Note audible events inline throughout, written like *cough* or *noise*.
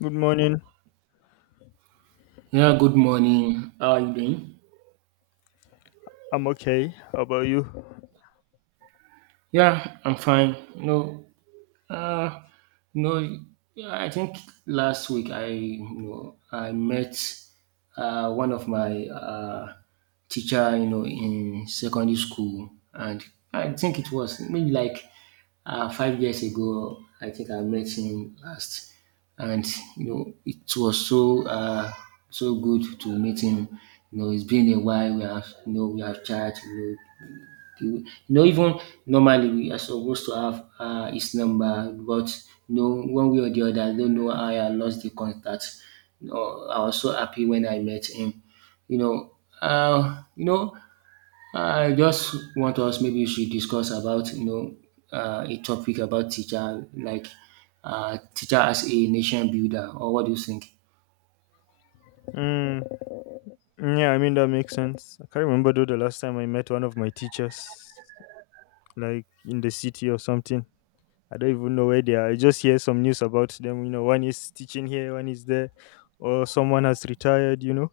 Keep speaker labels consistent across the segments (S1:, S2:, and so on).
S1: Good morning.
S2: Yeah, good morning. How are you doing?
S1: I'm okay. How about you?
S2: Yeah, I'm fine. No, uh, no. I think last week I met one of my teacher, you know, in secondary school, and I think it was maybe like 5 years ago, I think I met him last, and you know it was so good to meet him. You know, it's been a while. We have, you know, we have chat. You know, even normally we are supposed to have his number, but you know, one way or the other, I don't know how I lost the contact. You know, I was so happy when I met him. You know, you know, I just want us maybe we should discuss about, you know, a topic about teacher like, teacher as a nation builder, or what do you think?
S1: Mm, yeah, I mean that makes sense. I can't remember though the last time I met one of my teachers, like in the city or something. I don't even know where they are. I just hear some news about them. One is teaching here, one is there, or someone has retired. You know,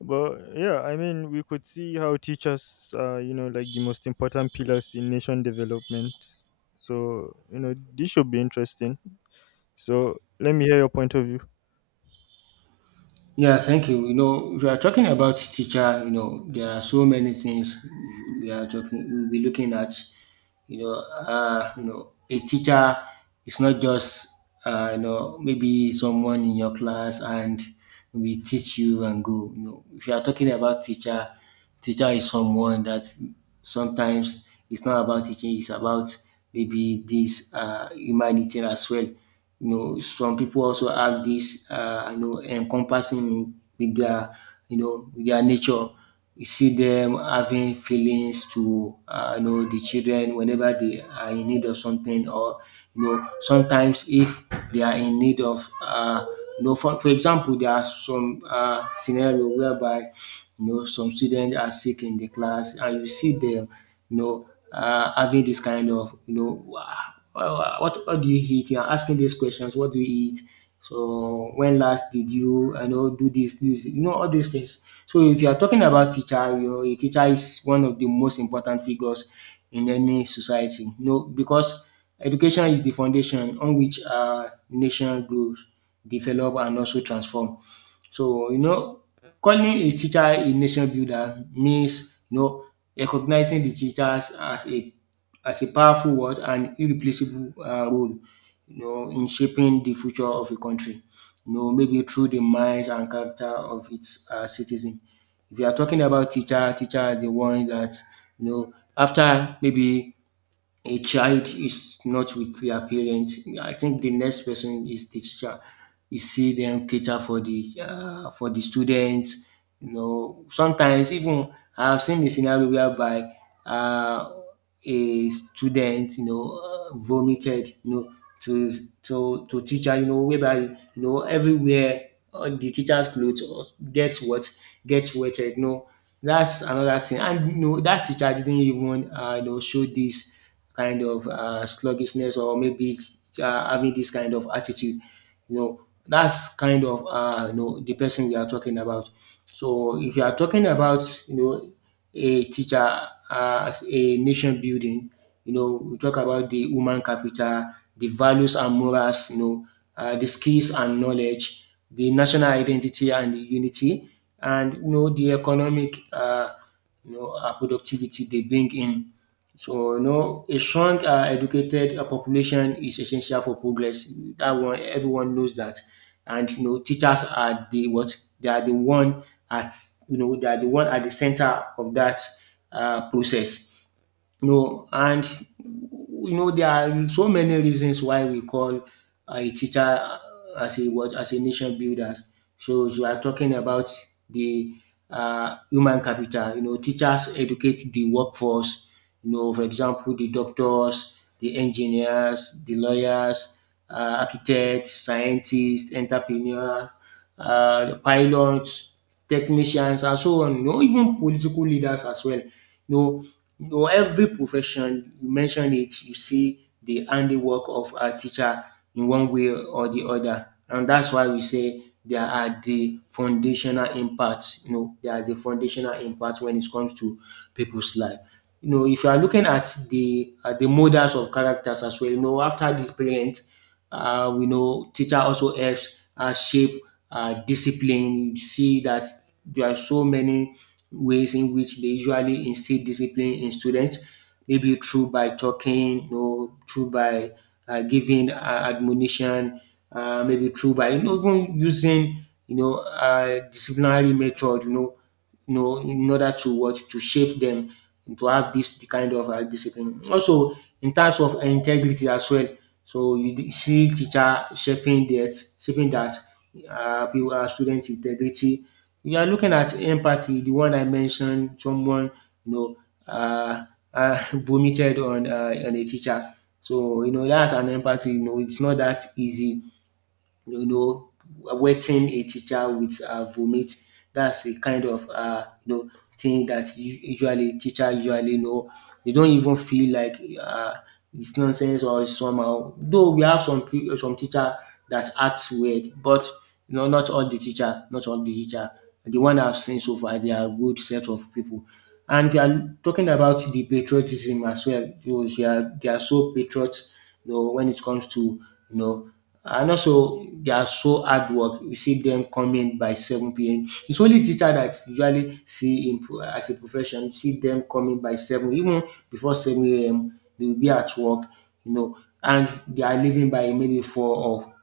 S1: but yeah, I mean we could see how teachers are, like the most important pillars in nation development. So this should be interesting. So let me hear your point of view.
S2: Yeah, thank you. You know, if you are talking about teacher, you know, there are so many things we are talking. We'll be looking at. You know, a teacher is not just, you know, maybe someone in your class and we teach you and go. You know, if you are talking about teacher, teacher is someone that sometimes it's not about teaching, it's about maybe this, humanity as well. You know, some people also have this, you know, encompassing with their, you know, with their nature. You see them having feelings to, you know, the children whenever they are in need of something, or you know, sometimes if they are in need of, you know, for example, there are some scenario whereby, you know, some students are sick in the class, and you see them, you know, having this kind of, you know, "Wah, what do you eat? You're asking these questions, what do you eat? So when last did you, I know, do this, this, you know, all these things." So if you are talking about teacher, you know, a teacher is one of the most important figures in any society, you know, because education is the foundation on which our nation grows, develop and also transform. So, you know, calling a teacher a nation builder means, you know, recognizing the teachers as a powerful what and irreplaceable role, you know, in shaping the future of a country. You know, maybe through the minds and character of its citizen. If you are talking about teacher, teacher are the one that, you know, after maybe a child is not with their parents, I think the next person is the teacher. You see them cater for the students. You know, sometimes even I've seen the scenario whereby, uh, a student, you know, vomited, you know, to to teacher, you know, whereby, you know, everywhere the teacher's clothes get what get wetted. You know, that's another thing, and you know that teacher didn't even, you know, show this kind of sluggishness or maybe having this kind of attitude. You know, that's kind of, you know, the person you are talking about. So if you are talking about, you know, a teacher as a nation building, you know, we talk about the human capital, the values and morals, you know, the skills and knowledge, the national identity and the unity, and you know the economic, productivity they bring in. So you know, a strong, educated, population is essential for progress. That one, everyone knows that, and you know, teachers are the what, they are the one at, you know, they are the one at the center of that process. No, and you know there are so many reasons why we call a teacher, as a what, as a nation builders. So you are talking about the, human capital. You know, teachers educate the workforce. You know, for example, the doctors, the engineers, the lawyers, architects, scientists, entrepreneurs, the pilots, technicians, and so on. You know, even political leaders as well. No. No. every profession you mention it, you see the handiwork of a teacher in one way or the other. And that's why we say they are the foundational impacts. You know, they are the foundational impacts when it comes to people's life. You know, if you are looking at the models of characters as well, you know, after the parent, we know teacher also helps shape discipline. You see that there are so many ways in which they usually instill discipline in students, maybe through by talking, you know, through by, giving admonition, maybe through by, you know, even using, you know, disciplinary method, you know, in order to what to shape them to have this kind of discipline. Also, in terms of integrity as well. So you see teacher shaping that, shaping that, people, students' integrity. You are looking at empathy, the one I mentioned, someone, you know, uh, *laughs* vomited on, on a teacher. So you know that's an empathy. You know, it's not that easy, you know, wetting a teacher with, vomit. That's a kind of, you know, thing that usually teacher usually know. They don't even feel like, it's nonsense or it's somehow. Though we have some teacher that acts weird, but you know, not all the teacher, not all the teacher. The one I've seen so far, they are a good set of people. And if you are talking about the patriotism as well, you know, they are so patriots, you know, when it comes to, you know, and also they are so hard work. You see them coming by 7 p.m. It's only teacher that usually see in as a profession. You see them coming by 7, even before 7 a.m. They will be at work, you know, and they are leaving by maybe 4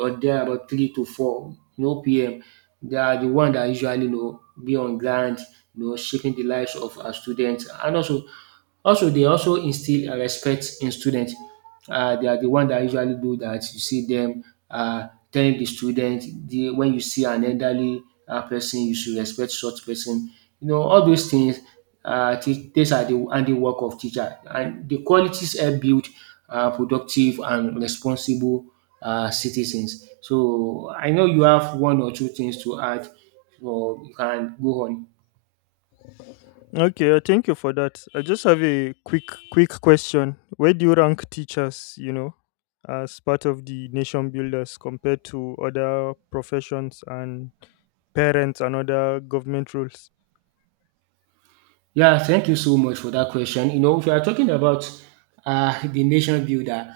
S2: or there about 3 to 4, you know, p.m. They are the one that usually, you know, be on ground, you know, shaping the lives of our students, and also they also instill respect in students. They are the one that usually do that. You see them telling the student the, when you see an elderly person, you should respect such person. You know, all those things. These are the handiwork of teacher, and the qualities help build productive and responsible citizens. So I know you have one or two things to add, so you can go on.
S1: Okay, thank you for that. I just have a quick question. Where do you rank teachers, as part of the nation builders compared to other professions and parents and other government roles?
S2: Yeah, thank you so much for that question. You know, if you are talking about, *laughs* the nation builder,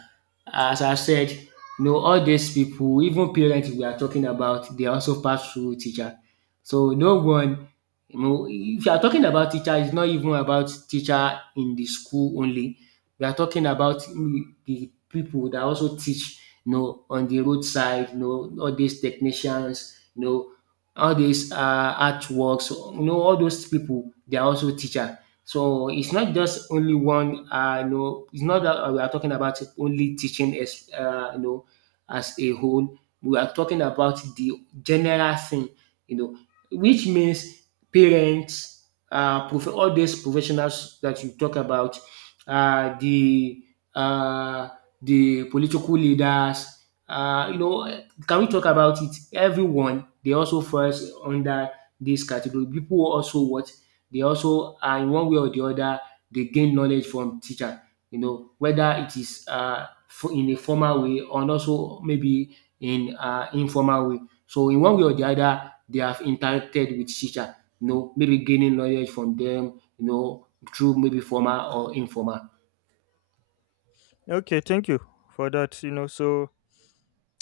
S2: as I said, you know, all these people, even parents we are talking about, they also pass through teacher. So no one, you know, if you are talking about teacher, it's not even about teacher in the school only. We are talking about, mm, the people that also teach, you know, on the roadside, you know, all these technicians, you know, all these artworks, you know, all those people, they are also teacher. So it's not just only one, um, you know, it's not dat we are talking about only teaching as, um, you know, as a whole. We are talking about the general thing, you know, which means parents, prof all these professionals that you talk about, uh, the uh, the political leaders, you know, can we talk about it? Everyone, they also falls under this category. People also what, they also are in one way or the other, they gain knowledge from teacher. You know, whether it is, in a formal way or also maybe in, informal way. So in one way or the other, they have interacted with teacher. You know, maybe gaining knowledge from them. You know, through maybe formal or informal.
S1: Okay, thank you for that.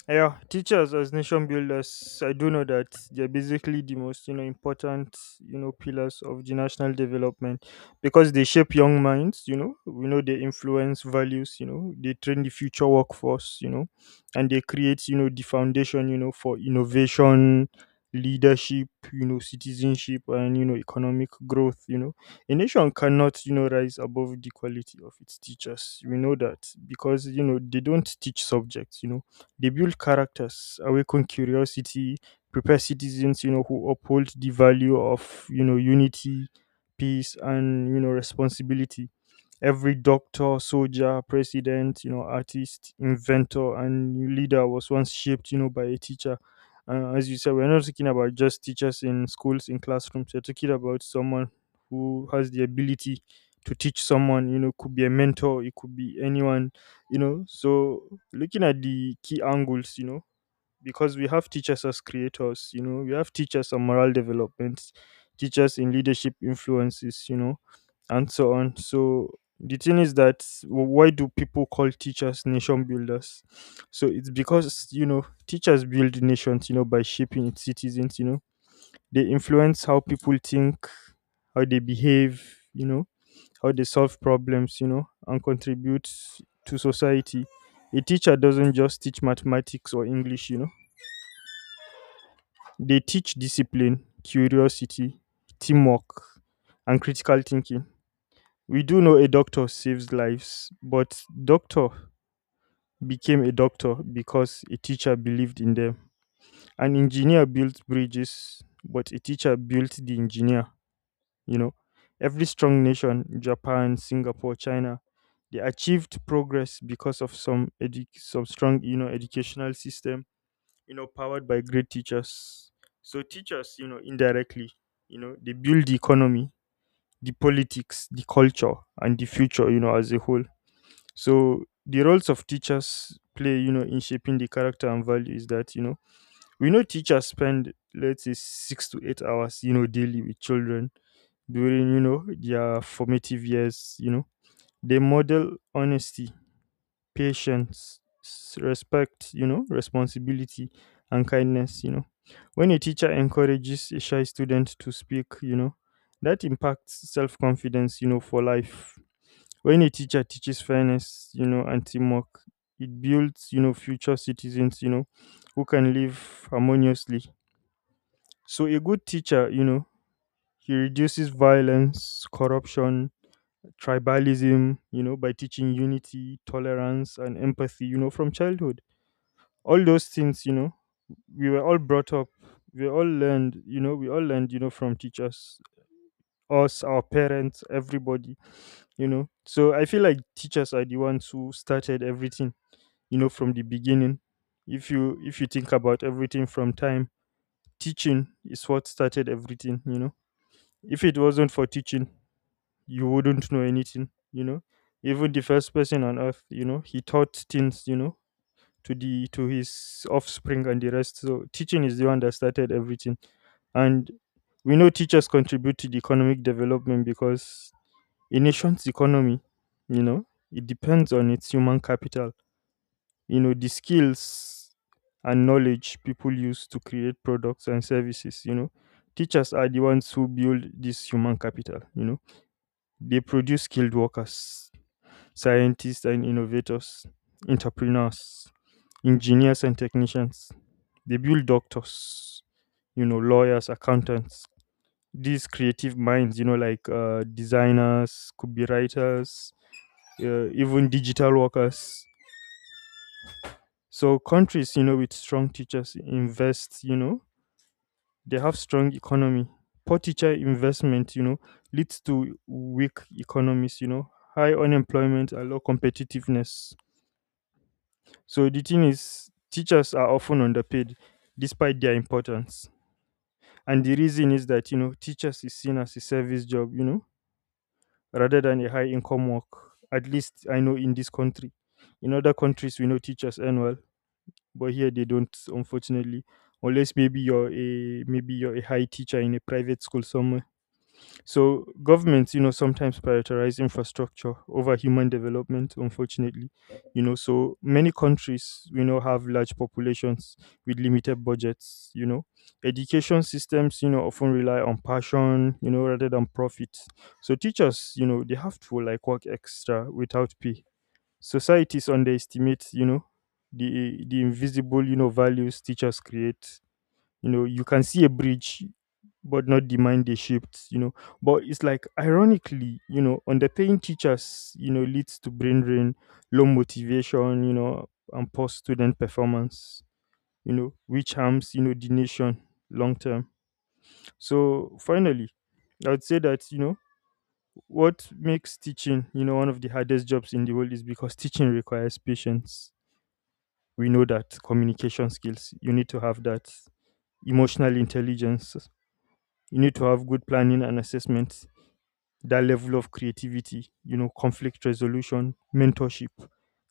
S1: Yeah, teachers as nation builders, I do know that they're basically the most important pillars of the national development because they shape young minds. We know they influence values. They train the future workforce. And they create the foundation for innovation, leadership. Citizenship and economic growth. A nation cannot rise above the quality of its teachers. We know that because they don't teach subjects. They build characters, awaken curiosity, prepare citizens who uphold the value of unity, peace, and responsibility. Every doctor, soldier, president, artist, inventor, and leader was once shaped, by a teacher. As you said, we're not talking about just teachers in schools, in classrooms. We're talking about someone who has the ability to teach someone. Could be a mentor, it could be anyone. So looking at the key angles, because we have teachers as creators, we have teachers on moral development, teachers in leadership influences, and so on. So the thing is that why do people call teachers nation builders? So it's because teachers build nations, by shaping its citizens. They influence how people think, how they behave, you know how they solve problems, and contribute to society. A teacher doesn't just teach mathematics or english. They teach discipline, curiosity, teamwork, and critical thinking. We do know a doctor saves lives, but doctor became a doctor because a teacher believed in them. An engineer built bridges, but a teacher built the engineer, you know. Every strong nation, Japan, Singapore, China, they achieved progress because of some strong, educational system, powered by great teachers. So teachers indirectly they build the economy, the politics, the culture, and the future as a whole. So the roles of teachers play in shaping the character and value is that we know teachers spend, let's say, 6 to 8 hours daily with children during their formative years. They model honesty, patience, respect, responsibility, and kindness. When a teacher encourages a shy student to speak, that impacts self confidence, for life. When a teacher teaches fairness, and teamwork, it builds, future citizens, who can live harmoniously. So a good teacher, he reduces violence, corruption, tribalism, by teaching unity, tolerance, and empathy, from childhood. All those things, we were all brought up. We all learned from teachers, us, our parents, everybody. So I feel like teachers are the ones who started everything from the beginning. If you think about everything from time, teaching is what started everything. If it wasn't for teaching, you wouldn't know anything. Even the first person on earth, he taught things to his offspring and the rest. So teaching is the one that started everything. And we know teachers contribute to the economic development because a nation's economy, you know, it depends on its human capital. The skills and knowledge people use to create products and services. Teachers are the ones who build this human capital. They produce skilled workers, scientists and innovators, entrepreneurs, engineers and technicians. They build doctors, lawyers, accountants, these creative minds, like designers, could be writers, even digital workers. So countries, with strong teachers invest, they have strong economy. Poor teacher investment, leads to weak economies, high unemployment and low competitiveness. So the thing is, teachers are often underpaid despite their importance. And the reason is that, teachers is seen as a service job, rather than a high income work. At least I know in this country. In other countries, we know teachers earn well, but here they don't, unfortunately. Unless maybe you're a high teacher in a private school somewhere. So governments, sometimes prioritize infrastructure over human development, unfortunately. So many countries, have large populations with limited budgets. Education systems, often rely on passion, rather than profit. So teachers, they have to like work extra without pay. Societies underestimate, the invisible, values teachers create. You can see a bridge but not the mind they shaped. But it's like ironically underpaying teachers leads to brain drain, low motivation, and poor student performance, which harms the nation long term. So finally I would say that what makes teaching one of the hardest jobs in the world is because teaching requires patience. We know that. Communication skills, you need to have that. Emotional intelligence, you need to have good planning and assessments. That level of creativity, conflict resolution, mentorship,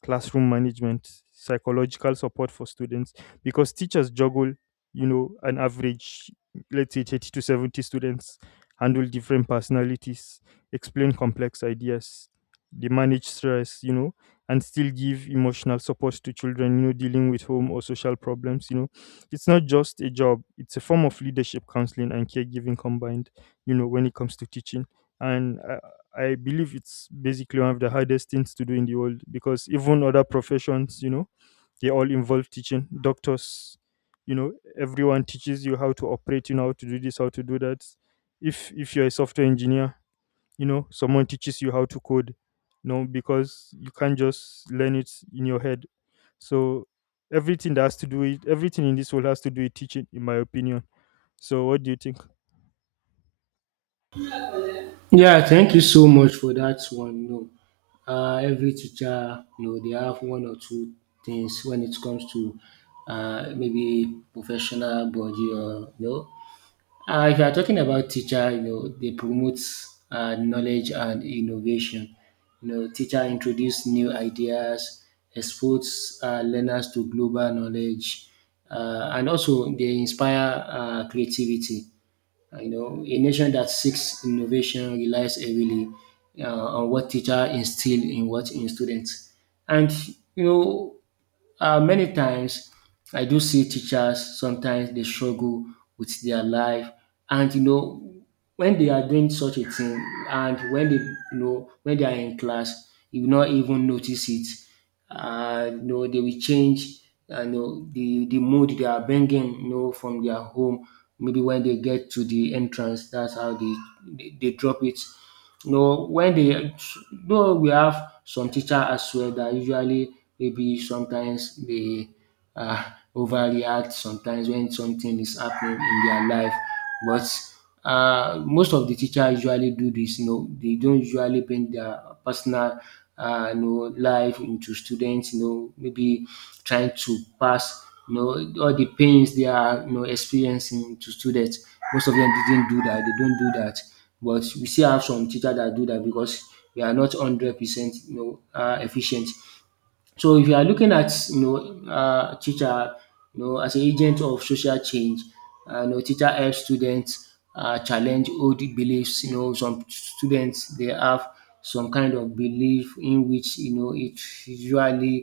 S1: classroom management, psychological support for students, because teachers juggle, an average, let's say 30 to 70 students, handle different personalities, explain complex ideas, they manage stress, and still give emotional support to children, dealing with home or social problems. It's not just a job, it's a form of leadership, counseling, and caregiving combined, when it comes to teaching. And I believe it's basically one of the hardest things to do in the world because even other professions, they all involve teaching. Doctors, you know, everyone teaches you how to operate, how to do this, how to do that. If you're a software engineer, someone teaches you how to code, because you can't just learn it in your head. So everything that has to do with everything in this world has to do with teaching, in my opinion. So what do you think?
S2: Yeah, thank you so much for that one. No, every teacher, you know, they have one or two things when it comes to, maybe professional body, or you know. If you are talking about teacher, you know, they promote knowledge and innovation. You know, teacher introduce new ideas, expose learners to global knowledge, and also they inspire creativity, you know, a nation that seeks innovation relies heavily, uh, on what teacher instill in what in students. And you know, many times I do see teachers sometimes they struggle with their life, and you know when they are doing such a thing, and when they, you know, when they are in class, you will not even notice it. You know, they will change. The mood they are bringing from their home. Maybe when they get to the entrance, that's how they drop it. You know when they Though we have some teacher as well that usually, maybe sometimes they uh, overreact sometimes when something is happening in their life. But most of the teacher usually do this. You know, they don't usually bring their personal life into students. You know, maybe trying to pass. You know, all the pains they are experiencing to students. Most of them didn't do that. They don't do that. But we still have some teachers that do that because we are not 100% efficient. So if you are looking at teacher as a agent of social change. Teacher help students challenge old beliefs. Some students they have some kind of belief in which it usually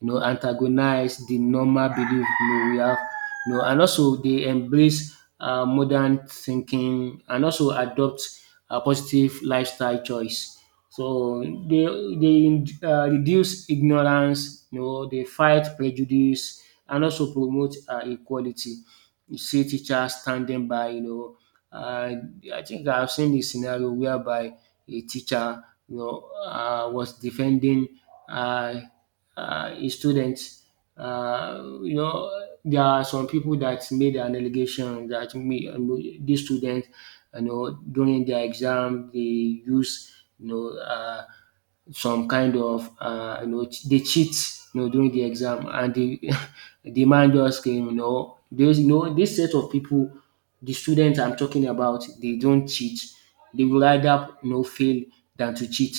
S2: antagonize the normal belief we have. And also they embrace modern thinking and also adopt a positive lifestyle choice. So they reduce ignorance. They fight prejudice and also promote equality. You see teachers standing by. And I think I've seen this scenario whereby a teacher, was defending uh, his students. Uh, you know, there are some people that made an allegation that me, these students, during their exam, they use, you know, uh, some kind of they cheat during the exam, and they *laughs* the man just came. There's this set of people, the students I'm talking about, they don't cheat. They will rather fail than to cheat.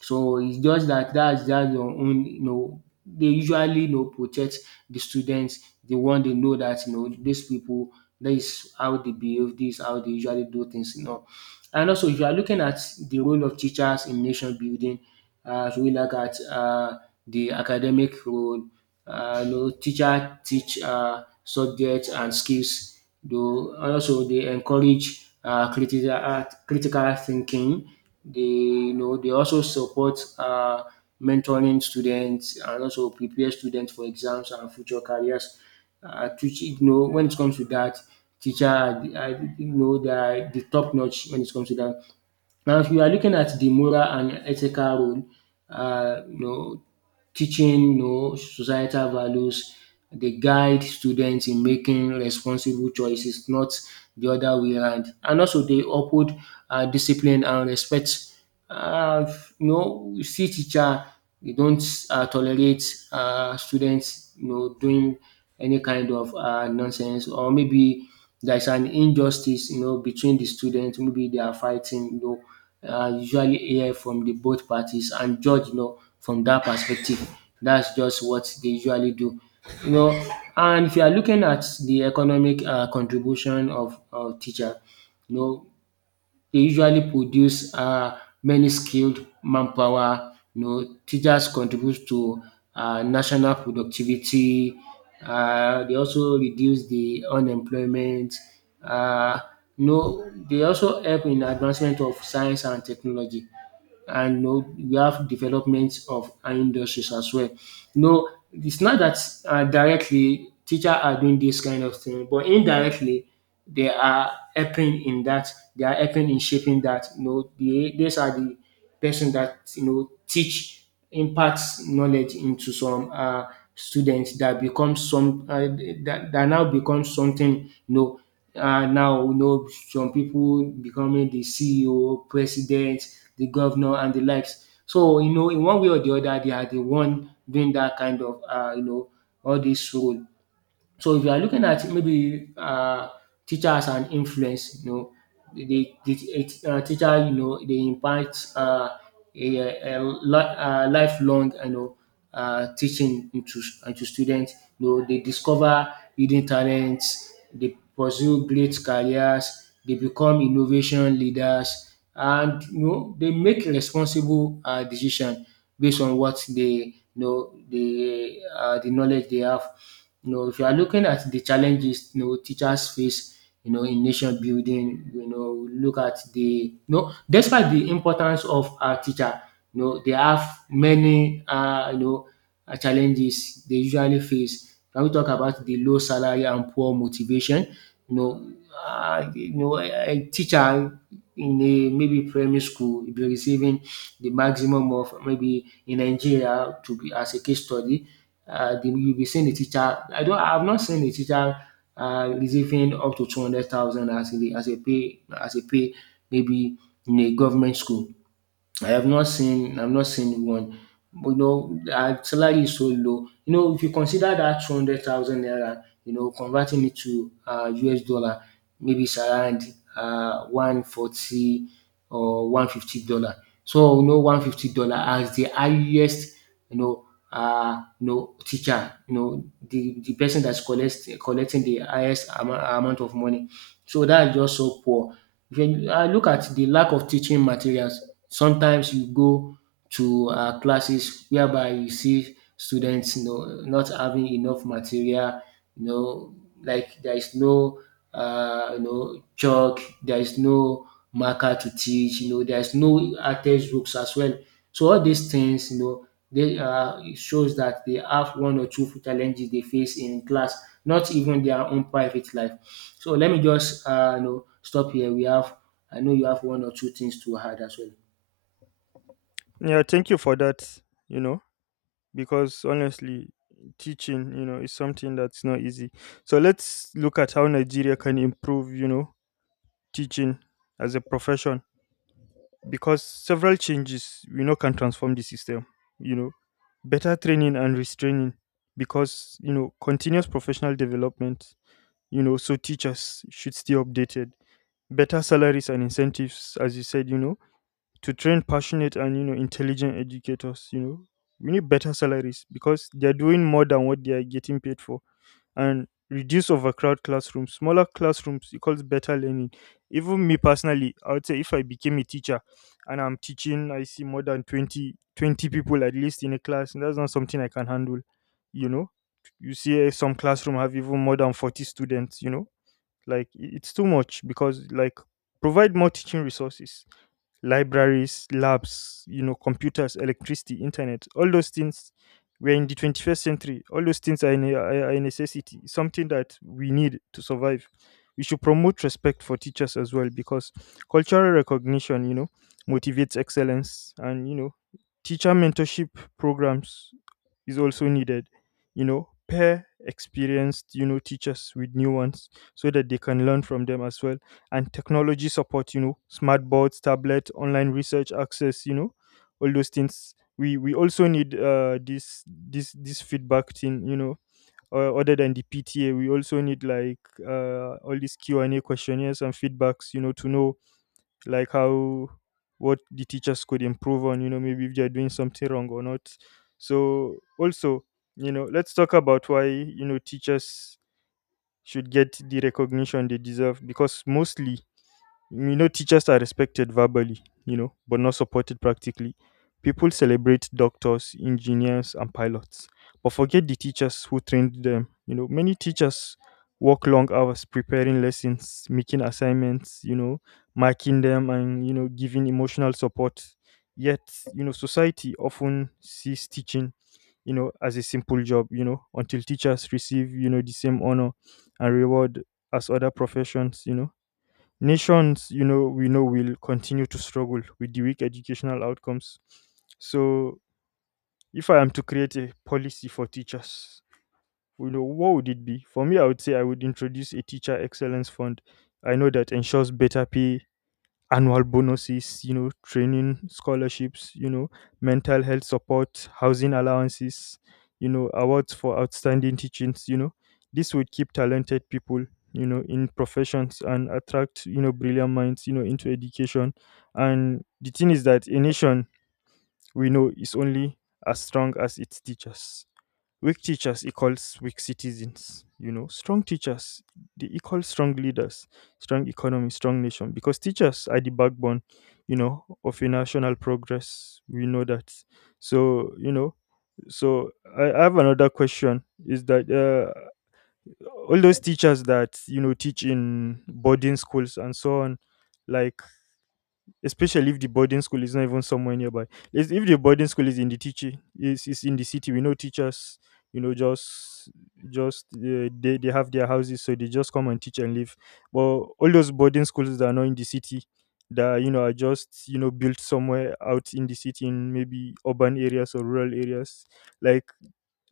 S2: So it's just that that's just your own, they usually protect the students. They want to know that these people, this is how they behave, this is how they usually do things. And also if you are looking at the role of teachers in nation building, so we look at the academic role. Teacher teach subjects and skills. Though also they encourage critical thinking. They you know they also support mentoring students and also prepare students for exams and future careers. When it comes to that, teacher, I, you know, they are the top notch when it comes to that. Now, if you are looking at the moral and ethical role, uh, you know, teaching, societal values, they guide students in making responsible choices, not the other way around. And also, they uphold discipline and respect. Uh, you see teacher, they don't tolerate students, doing any kind of nonsense. Or maybe there is an injustice, between the students. Maybe they are fighting, usually hear from the both parties and judge, from that perspective. That's just what they usually do, you know. And if you are looking at the economic contribution of teacher, you know, they usually produce many skilled manpower. You know, teachers contribute to national productivity. They also reduce the unemployment. um You know, they also help in advancement of science and technology, and we have developments of our industries as well. You know, it's not that directly teacher are doing this kind of thing, but indirectly they are helping in that. They are helping in shaping that. You know, these are the person that teach imparts knowledge into some students that becomes some that now becomes something now some people becoming the CEO, president, the governor and the likes. So in one way or the other they are the one doing that kind of all this role. So if you are looking at maybe teachers and influence, teacher, they invite a, lifelong, teaching into students. You know, they discover hidden talents, they pursue great careers, they become innovation leaders, and they make responsible decision based on what they the knowledge they have. You know, if you are looking at the challenges teachers face, in nation building, look at the despite the importance of our teacher, they have many challenges they usually face. Can we talk about the low salary and poor motivation? You know, a teacher in a maybe primary school will be receiving the maximum of maybe in Nigeria to be as a case study. You'll be seeing a teacher. I don't. I've not seen a teacher receiving up to 200,000 as a pay maybe in a government school. I've not seen one. But our salary is so low. You know, if you consider that 200,000 naira, converting it to US dollar, maybe it's around $140 or $150. So $150 as the highest, you know, teacher, the person that's collecting the highest amount of money. So that's just so poor. If you look at the lack of teaching materials. Sometimes you go to classes whereby you see students not having enough material. you know there is no chalk, there is no marker to teach. There is no textbooks as well. So all these things they it shows that they have one or two challenges they face in class, not even their own private life. So let me just stop here. We have I know you have one or two things to add as well.
S1: Yeah, thank you for that. Because honestly teaching is something that's not easy. So let's look at how Nigeria can improve teaching as a profession because several changes we know can transform the system. you know Better training and restraining, because continuous professional development, so teachers should stay updated. Better salaries and incentives, as you said, to train passionate and intelligent educators. We need better salaries because they're doing more than what they are getting paid for. And reduce overcrowd classrooms. Smaller classrooms equals better learning. Even me personally, I would say if I became a teacher and I'm teaching, I see more than twenty people at least in a class, and that's not something I can handle. you know you see some classroom have even more than 40 students, like it's too much, because like provide more teaching resources: libraries, labs, computers, electricity, internet, all those things. We're in the 21st century. All those things are, ne- are a necessity, something that we need to survive. We should promote respect for teachers as well because cultural recognition, motivates excellence and, teacher mentorship programs is also needed. Pair experienced, teachers with new ones so that they can learn from them as well. And technology support, smart boards, tablet, online research access, all those things. We also need this feedback thing. Other than the PTA, we also need like all these Q&A questionnaires and feedbacks, to know like how, what the teachers could improve on, maybe if they're doing something wrong or not. So also, let's talk about why, teachers should get the recognition they deserve because mostly teachers are respected verbally, but not supported practically. People celebrate doctors, engineers, and pilots, but forget the teachers who trained them. Many teachers work long hours preparing lessons, making assignments, marking them, and, giving emotional support. Yet, society often sees teaching, as a simple job, until teachers receive, the same honor and reward as other professions. Nations, we know will continue to struggle with the weak educational outcomes. So, if I am to create a policy for teachers, what would it be? For me, I would say I would introduce a teacher excellence fund. I know that ensures better pay, annual bonuses, training scholarships, mental health support, housing allowances, awards for outstanding teachings. This would keep talented people, in professions and attract, brilliant minds, into education. And the thing is that a nation we know is only as strong as its teachers. Weak teachers equals weak citizens. Strong teachers they equal strong leaders, strong economy, strong nation. Because teachers are the backbone, of a national progress. We know that. So you know, so, I have another question. Is that all those teachers that you know teach in boarding schools and so on, like especially if the boarding school is not even somewhere nearby. If the boarding school is in the teacher is in the city, we know teachers, you know, just just they have their houses, so they just come and teach and leave. But all those boarding schools that are not in the city, that are just built somewhere out in the city, in maybe urban areas or rural areas, like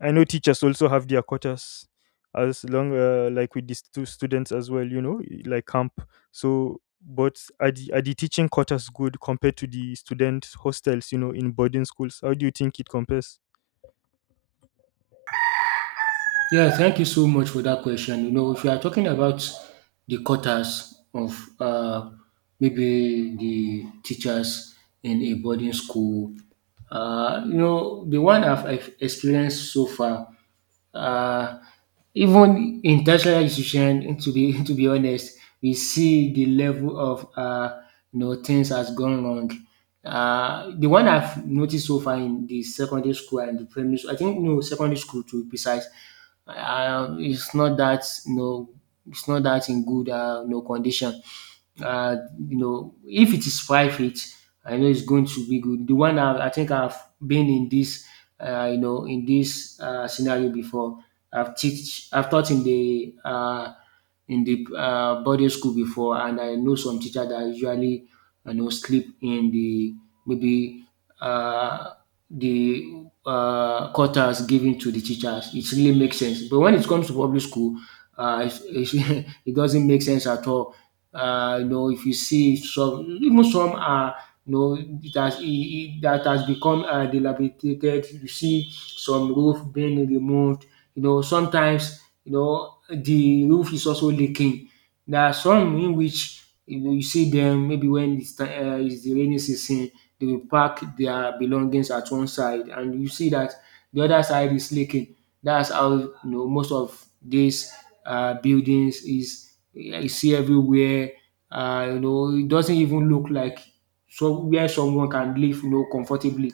S1: I know teachers also have their quotas as long like with these two students as well, like camp. So, but are the teaching quotas good compared to the student hostels, in boarding schools? How do you think it compares?
S2: Yeah, thank you so much for that question. You know, if you are talking about the quotas of maybe the teachers in a boarding school, the one I've experienced so far, uh, even in tertiary institution, to be *laughs* to be honest, we see the level of things has gone wrong. The one I've noticed so far in the secondary school and the primary school, I think no secondary school to be precise, it's not that in good no condition. Uh, if it is private, I know it's going to be good. The one I think I've been in this, you know, in this scenario before. I've taught in the boarding school before, and I know some teacher that usually sleep in the maybe uh, the quarters given to the teachers. It really makes sense. But when it comes to public school, uh, it's, *laughs* it doesn't make sense at all. If you see some, even some are, it has, it, that has become dilapidated. You see some roof being removed. You know, sometimes, the roof is also leaking. There are some in which you see them maybe when it's the rainy season, they will pack their belongings at one side, and you see that the other side is leaking. That's how most of these buildings is I see everywhere. It doesn't even look like so where someone can live, comfortably.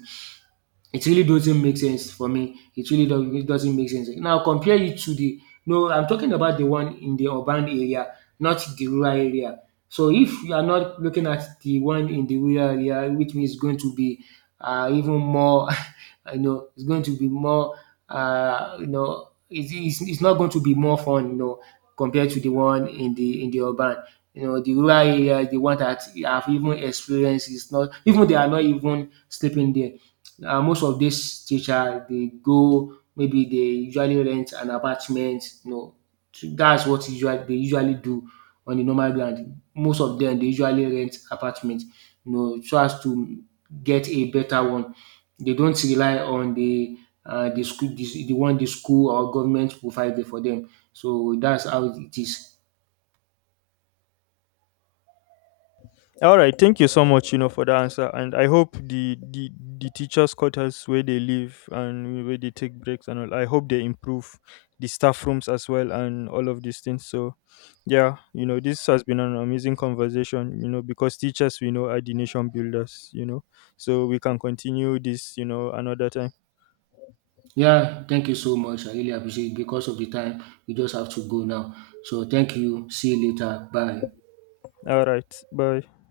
S2: It really doesn't make sense for me. It really it doesn't make sense. Now compare it to the no, I'm talking about the one in the urban area, not the rural area. So if you are not looking at the one in the rural area, which means going to be even more *laughs* it's going to be more it's not going to be more fun compared to the one in the urban the rural area. The one that I've even experienced is not even, they are not even sleeping there. Most of these teacher they go, maybe they usually rent an apartment that's what usually they usually do. On the normal ground, most of them they usually rent apartment so as to get a better one. They don't rely on the school or government provided for them. So that's how it is.
S1: All right, thank you so much, for the answer, and I hope the teachers' quarters where they live and where they take breaks and all. I hope they improve the staff rooms as well and all of these things. So, yeah, this has been an amazing conversation, because teachers we know are the nation builders, so we can continue this, another time.
S2: Yeah, thank you so much. I really appreciate it. Because of the time, we just have to go now. So thank you. See you later. Bye.
S1: All right, bye.